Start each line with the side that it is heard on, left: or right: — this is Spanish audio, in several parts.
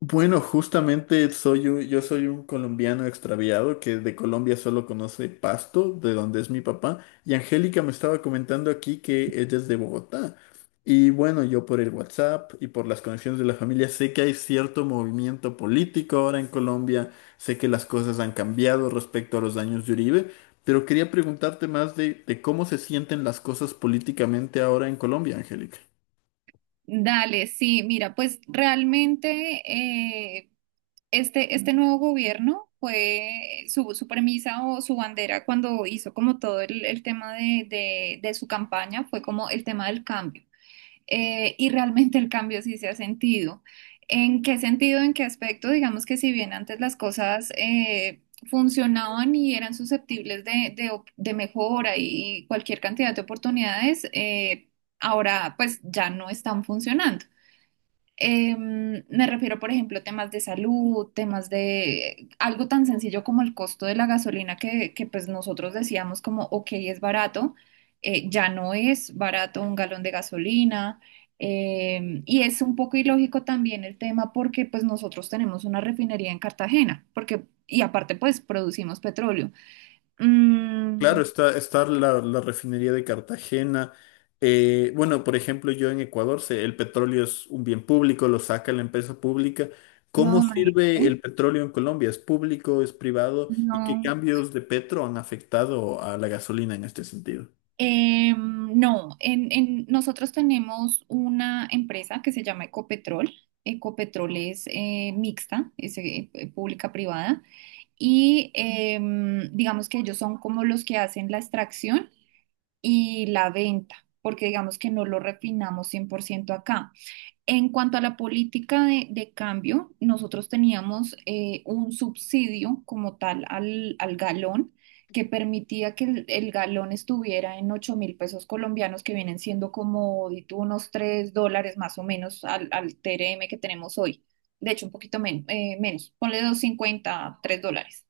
left: Bueno, justamente yo soy un colombiano extraviado que de Colombia solo conoce Pasto, de donde es mi papá, y Angélica me estaba comentando aquí que ella es de Bogotá. Y bueno, yo por el WhatsApp y por las conexiones de la familia sé que hay cierto movimiento político ahora en Colombia, sé que las cosas han cambiado respecto a los años de Uribe, pero quería preguntarte más de cómo se sienten las cosas políticamente ahora en Colombia, Angélica.
right: Dale, sí, mira, pues realmente eh, este nuevo gobierno fue su premisa o su bandera cuando hizo como todo el tema de su campaña fue como el tema del cambio. Y realmente el cambio sí se ha sentido. ¿En qué sentido, en qué aspecto? Digamos que si bien antes las cosas funcionaban y eran susceptibles de mejora y cualquier cantidad de oportunidades, ahora pues ya no están funcionando. Me refiero, por ejemplo, temas de salud, temas de algo tan sencillo como el costo de la gasolina que, pues nosotros decíamos como, ok, es barato, ya no es barato un galón de gasolina. Y es un poco ilógico también el tema porque pues nosotros tenemos una refinería en Cartagena, porque, y aparte pues producimos petróleo. Mm.
left: Claro, está la refinería de Cartagena. Bueno, por ejemplo, yo en Ecuador sé, el petróleo es un bien público, lo saca la empresa pública. ¿Cómo
right: No,
left: sirve
right: imagínate,
left: el petróleo en Colombia? ¿Es público, es privado? ¿Y qué
right: no.
left: cambios de Petro han afectado a la gasolina en este sentido?
right: No, nosotros tenemos una empresa que se llama Ecopetrol. Ecopetrol es mixta, es pública-privada, y digamos que ellos son como los que hacen la extracción y la venta, porque digamos que no lo refinamos 100% acá. En cuanto a la política de cambio, nosotros teníamos un subsidio como tal al galón que permitía que el galón estuviera en 8.000 pesos colombianos, que vienen siendo como di tú, unos 3 dólares más o menos al TRM que tenemos hoy. De hecho, un poquito menos, ponle 253 dólares.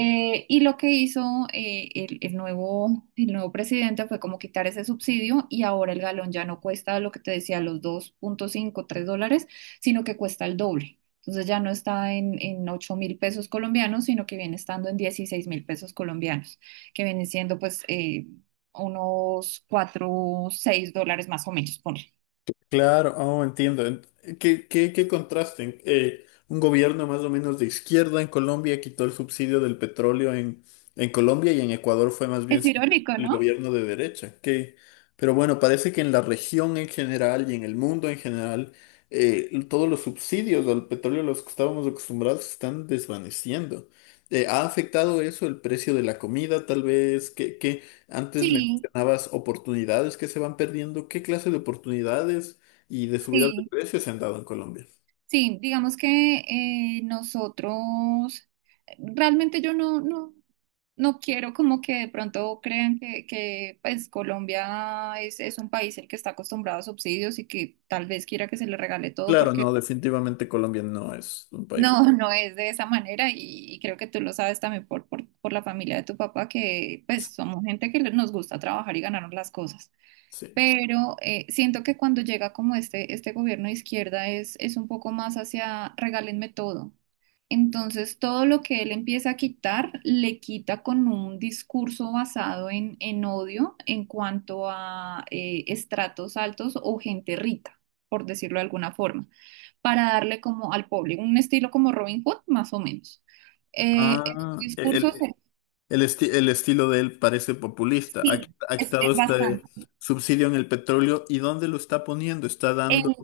right: Y lo que hizo el nuevo presidente fue como quitar ese subsidio y ahora el galón ya no cuesta lo que te decía, los 2,53 dólares, sino que cuesta el doble. Entonces ya no está en, 8.000 pesos colombianos, sino que viene estando en 16.000 pesos colombianos, que vienen siendo pues unos 4 a 6 dólares más o menos, ponle.
left: Claro, oh, entiendo. Qué contraste? Un gobierno más o menos de izquierda en Colombia quitó el subsidio del petróleo en Colombia, y en Ecuador fue más
right: Es
left: bien siempre
right: irónico,
left: el
right: ¿no?
left: gobierno de derecha. Que, pero bueno, parece que en la región en general y en el mundo en general, todos los subsidios al petróleo a los que estábamos acostumbrados se están desvaneciendo. ¿Ha afectado eso el precio de la comida, tal vez? Qué qué antes
right: Sí,
left: mencionabas oportunidades que se van perdiendo? ¿Qué clase de oportunidades y de subidas de
right: sí.
left: precios se han dado en Colombia?
right: Sí, digamos que eh, nosotros, realmente yo no quiero como que de pronto crean que pues Colombia es un país el que está acostumbrado a subsidios y que tal vez quiera que se le regale todo
left: Claro,
right: porque
left: no, definitivamente Colombia no es un país.
right: no, no es de esa manera y creo que tú lo sabes también por la familia de tu papá que pues somos gente que nos gusta trabajar y ganarnos las cosas.
left: Sí.
right: Pero siento que cuando llega como este gobierno de izquierda es un poco más hacia regálenme todo. Entonces, todo lo que él empieza a quitar, le quita con un discurso basado en odio en cuanto a estratos altos o gente rica, por decirlo de alguna forma, para darle como al público un estilo como Robin Hood, más o menos. El
left: Ah,
right: discurso,
left: el estilo de él parece populista.
right: sí,
left: Ha
right: es,
left: quitado
right: es
left: este
right: bastante.
left: subsidio en el petróleo. ¿Y dónde lo está poniendo? ¿Está
right: En
left: dando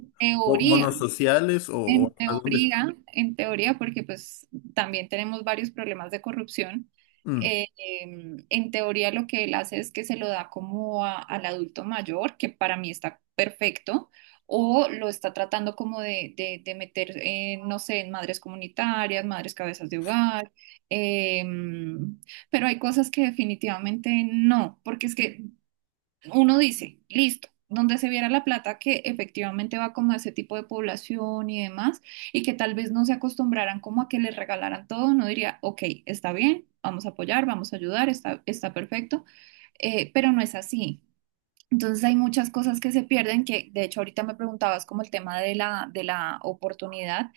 right: teoría.
left: bonos sociales,
right: En
left: o a dónde está?
right: teoría, en teoría, porque pues también tenemos varios problemas de corrupción, eh, en teoría lo que él hace es que se lo da como al adulto mayor, que para mí está perfecto, o lo está tratando como de meter, no sé, en madres comunitarias, madres cabezas de hogar, em, pero hay cosas que definitivamente no, porque es que uno dice, listo, donde se viera la plata que efectivamente va como a ese tipo de población y demás, y que tal vez no se acostumbraran como a que les regalaran todo, uno diría, ok, está bien, vamos a apoyar, vamos a ayudar, está perfecto, pero no es así. Entonces hay muchas cosas que se pierden, que de hecho ahorita me preguntabas como el tema de la oportunidad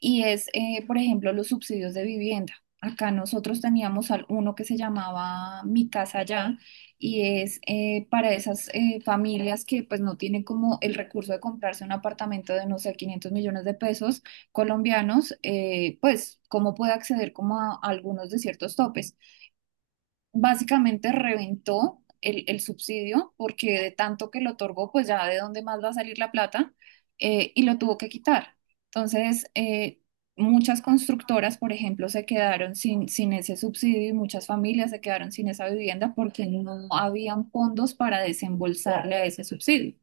right: y por ejemplo, los subsidios de vivienda. Acá nosotros teníamos uno que se llamaba Mi Casa Ya y es para esas familias que pues no tienen como el recurso de comprarse un apartamento de no sé 500 millones de pesos colombianos, pues cómo puede acceder como a algunos de ciertos topes básicamente reventó el subsidio porque de tanto que lo otorgó, pues ya de dónde más va a salir la plata y lo tuvo que quitar. Entonces, muchas constructoras, por ejemplo, se quedaron sin ese subsidio y muchas familias se quedaron sin esa vivienda porque no habían fondos para desembolsarle a ese subsidio.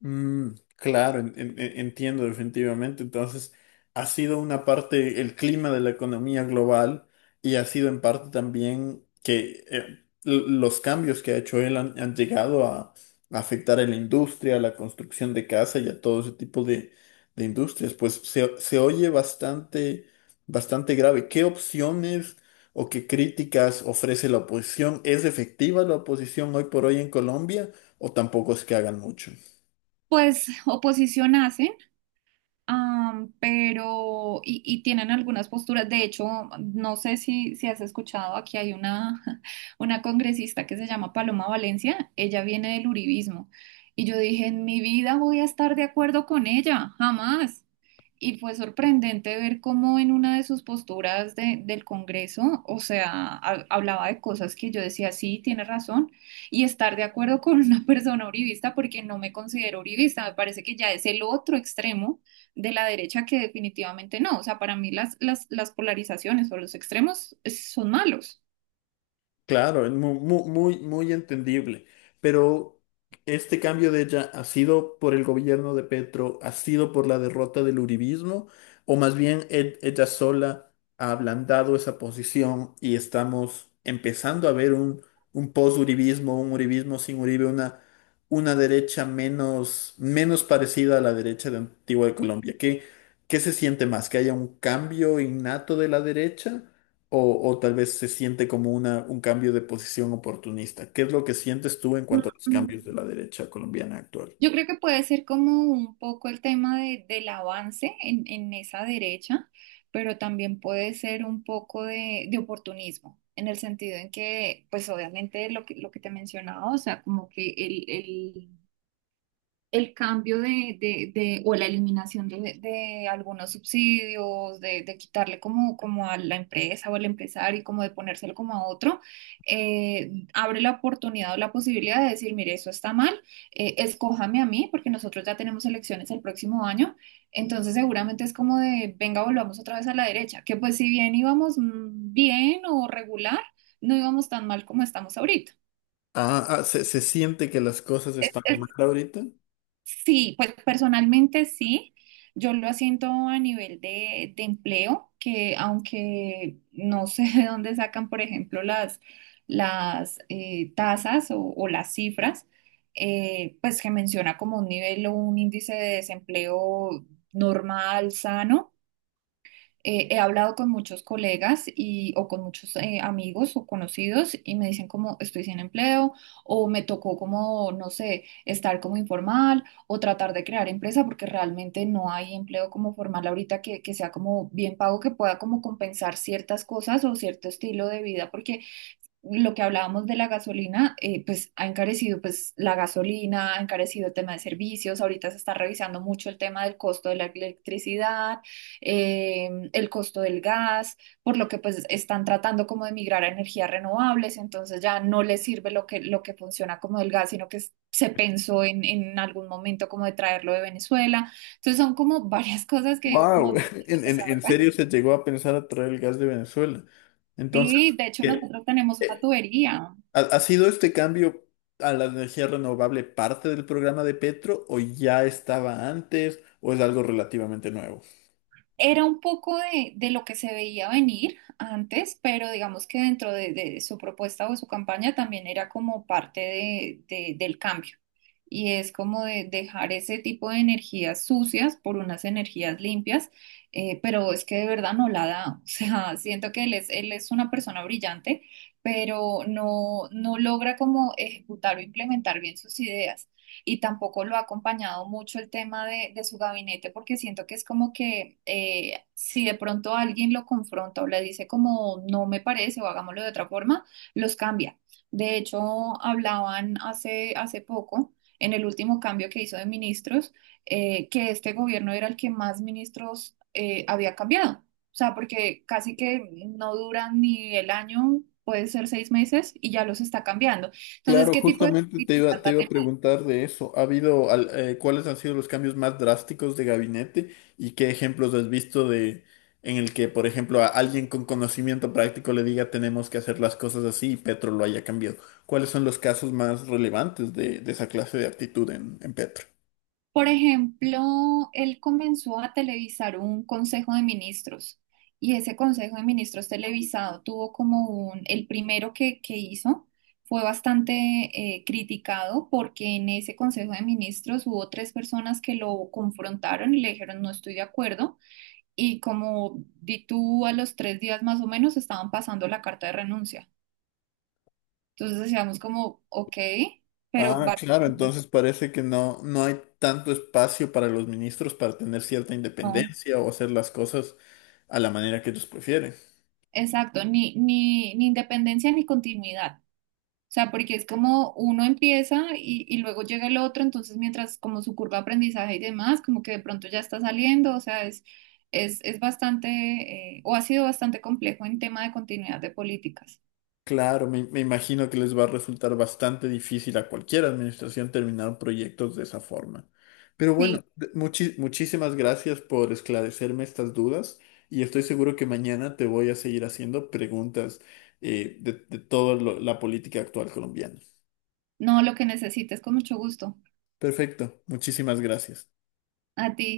left: Mm, claro, entiendo definitivamente. Entonces, ha sido una parte el clima de la economía global, y ha sido en parte también que los cambios que ha hecho él han, han llegado a afectar a la industria, a la construcción de casa y a todo ese tipo de industrias. Pues se oye bastante grave. ¿Qué opciones o qué críticas ofrece la oposición? ¿Es efectiva la oposición hoy por hoy en Colombia, o tampoco es que hagan mucho?
right: Pues oposición hace, pero, y tienen algunas posturas. De hecho, no sé si has escuchado, aquí hay una, una congresista que se llama Paloma Valencia, ella viene del uribismo. Y yo dije, en mi vida voy a estar de acuerdo con ella, jamás. Y fue sorprendente ver cómo en una de sus posturas del Congreso, o sea, hablaba de cosas que yo decía, sí, tiene razón, y estar de acuerdo con una persona uribista porque no me considero uribista, me parece que ya es el otro extremo de la derecha que definitivamente no, o sea, para mí las polarizaciones o los extremos son malos.
left: Claro, es muy, muy entendible. Pero este cambio de ella ha sido por el gobierno de Petro, ha sido por la derrota del uribismo, o más bien ella sola ha ablandado esa posición, y estamos empezando a ver un post-uribismo, un uribismo sin Uribe, una derecha menos, menos parecida a la derecha de Antigua de Colombia. ¿Qué se siente más? ¿Que haya un cambio innato de la derecha? O tal vez se siente como un cambio de posición oportunista. ¿Qué es lo que sientes tú en cuanto a los cambios de la derecha colombiana actual?
right: Yo creo que puede ser como un poco el tema del avance en esa derecha, pero también puede ser un poco de oportunismo, en el sentido en que, pues obviamente lo que te mencionaba, o sea, como que el cambio o la eliminación de algunos subsidios, de quitarle como a la empresa o al empresario y como de ponérselo como a otro, abre la oportunidad o la posibilidad de decir, mire, eso está mal, escójame a mí, porque nosotros ya tenemos elecciones el próximo año, entonces seguramente es como de, venga, volvamos otra vez a la derecha, que pues si bien íbamos bien o regular, no íbamos tan mal como estamos ahorita.
left: Ah, ah, se siente que las cosas están mal ahorita.
right: Sí, pues personalmente sí. Yo lo siento a nivel de empleo, que aunque no sé de dónde sacan, por ejemplo, las tasas o las cifras, pues que menciona como un nivel o un índice de desempleo normal, sano, he hablado con muchos colegas y, o con muchos amigos o conocidos y me dicen como estoy sin empleo o me tocó como, no sé, estar como informal o tratar de crear empresa porque realmente no hay empleo como formal ahorita que sea como bien pago, que pueda como compensar ciertas cosas o cierto estilo de vida porque lo que hablábamos de la gasolina, pues ha encarecido pues la gasolina, ha encarecido el tema de servicios, ahorita se está revisando mucho el tema del costo de la electricidad, el costo del gas, por lo que pues están tratando como de migrar a energías renovables, entonces ya no les sirve lo que funciona como el gas, sino que se pensó en algún momento como de traerlo de Venezuela. Entonces son como varias cosas que digo como
left: Wow, en, en
right: de-
left: serio se llegó a pensar a traer el gas de Venezuela. Entonces,
right: Sí, de hecho
left: ¿qué?
right: nosotros tenemos una
left: Eh,
right: tubería.
left: ¿Ha, ha sido este cambio a la energía renovable parte del programa de Petro, o ya estaba antes, o es algo relativamente nuevo?
right: Era un poco de lo que se veía venir antes, pero digamos que dentro de su propuesta o su campaña también era como parte del cambio. Y es como de dejar ese tipo de energías sucias por unas energías limpias, pero es que de verdad no la da. O sea, siento que él es una persona brillante, pero no, no logra como ejecutar o implementar bien sus ideas y tampoco lo ha acompañado mucho el tema de su gabinete porque siento que es como que si de pronto alguien lo confronta o le dice como no me parece o hagámoslo de otra forma, los cambia. De hecho, hablaban hace poco, en el último cambio que hizo de ministros, que este gobierno era el que más ministros había cambiado. O sea, porque casi que no duran ni el año, puede ser 6 meses, y ya los está cambiando. Entonces,
left: Claro,
right: ¿qué tipo de?
left: justamente te iba a preguntar de eso. ¿Ha habido, cuáles han sido los cambios más drásticos de gabinete, y qué ejemplos has visto de en el que, por ejemplo, a alguien con conocimiento práctico le diga tenemos que hacer las cosas así y Petro lo haya cambiado? ¿Cuáles son los casos más relevantes de esa clase de actitud en Petro?
right: Por ejemplo, él comenzó a televisar un consejo de ministros y ese consejo de ministros televisado tuvo el primero que hizo fue bastante criticado porque en ese consejo de ministros hubo tres personas que lo confrontaron y le dijeron no estoy de acuerdo y como di tú a los 3 días más o menos estaban pasando la carta de renuncia. Entonces decíamos como, ok, pero
left: Ah, claro,
right: básicamente...
left: entonces parece que no, no hay tanto espacio para los ministros para tener cierta
right: no".
left: independencia o hacer las cosas a la manera que ellos prefieren.
right: Exacto, ni independencia ni continuidad. O sea, porque es como uno empieza y luego llega el otro, entonces mientras como su curva de aprendizaje y demás, como que de pronto ya está saliendo, o sea, es bastante, o ha sido bastante complejo en tema de continuidad de políticas.
left: Claro, me imagino que les va a resultar bastante difícil a cualquier administración terminar proyectos de esa forma. Pero
right: Sí,
left: bueno, muchísimas gracias por esclarecerme estas dudas, y estoy seguro que mañana te voy a seguir haciendo preguntas de toda la política actual colombiana.
right: no, lo que necesites, con mucho gusto.
left: Perfecto, muchísimas gracias.
right: A ti.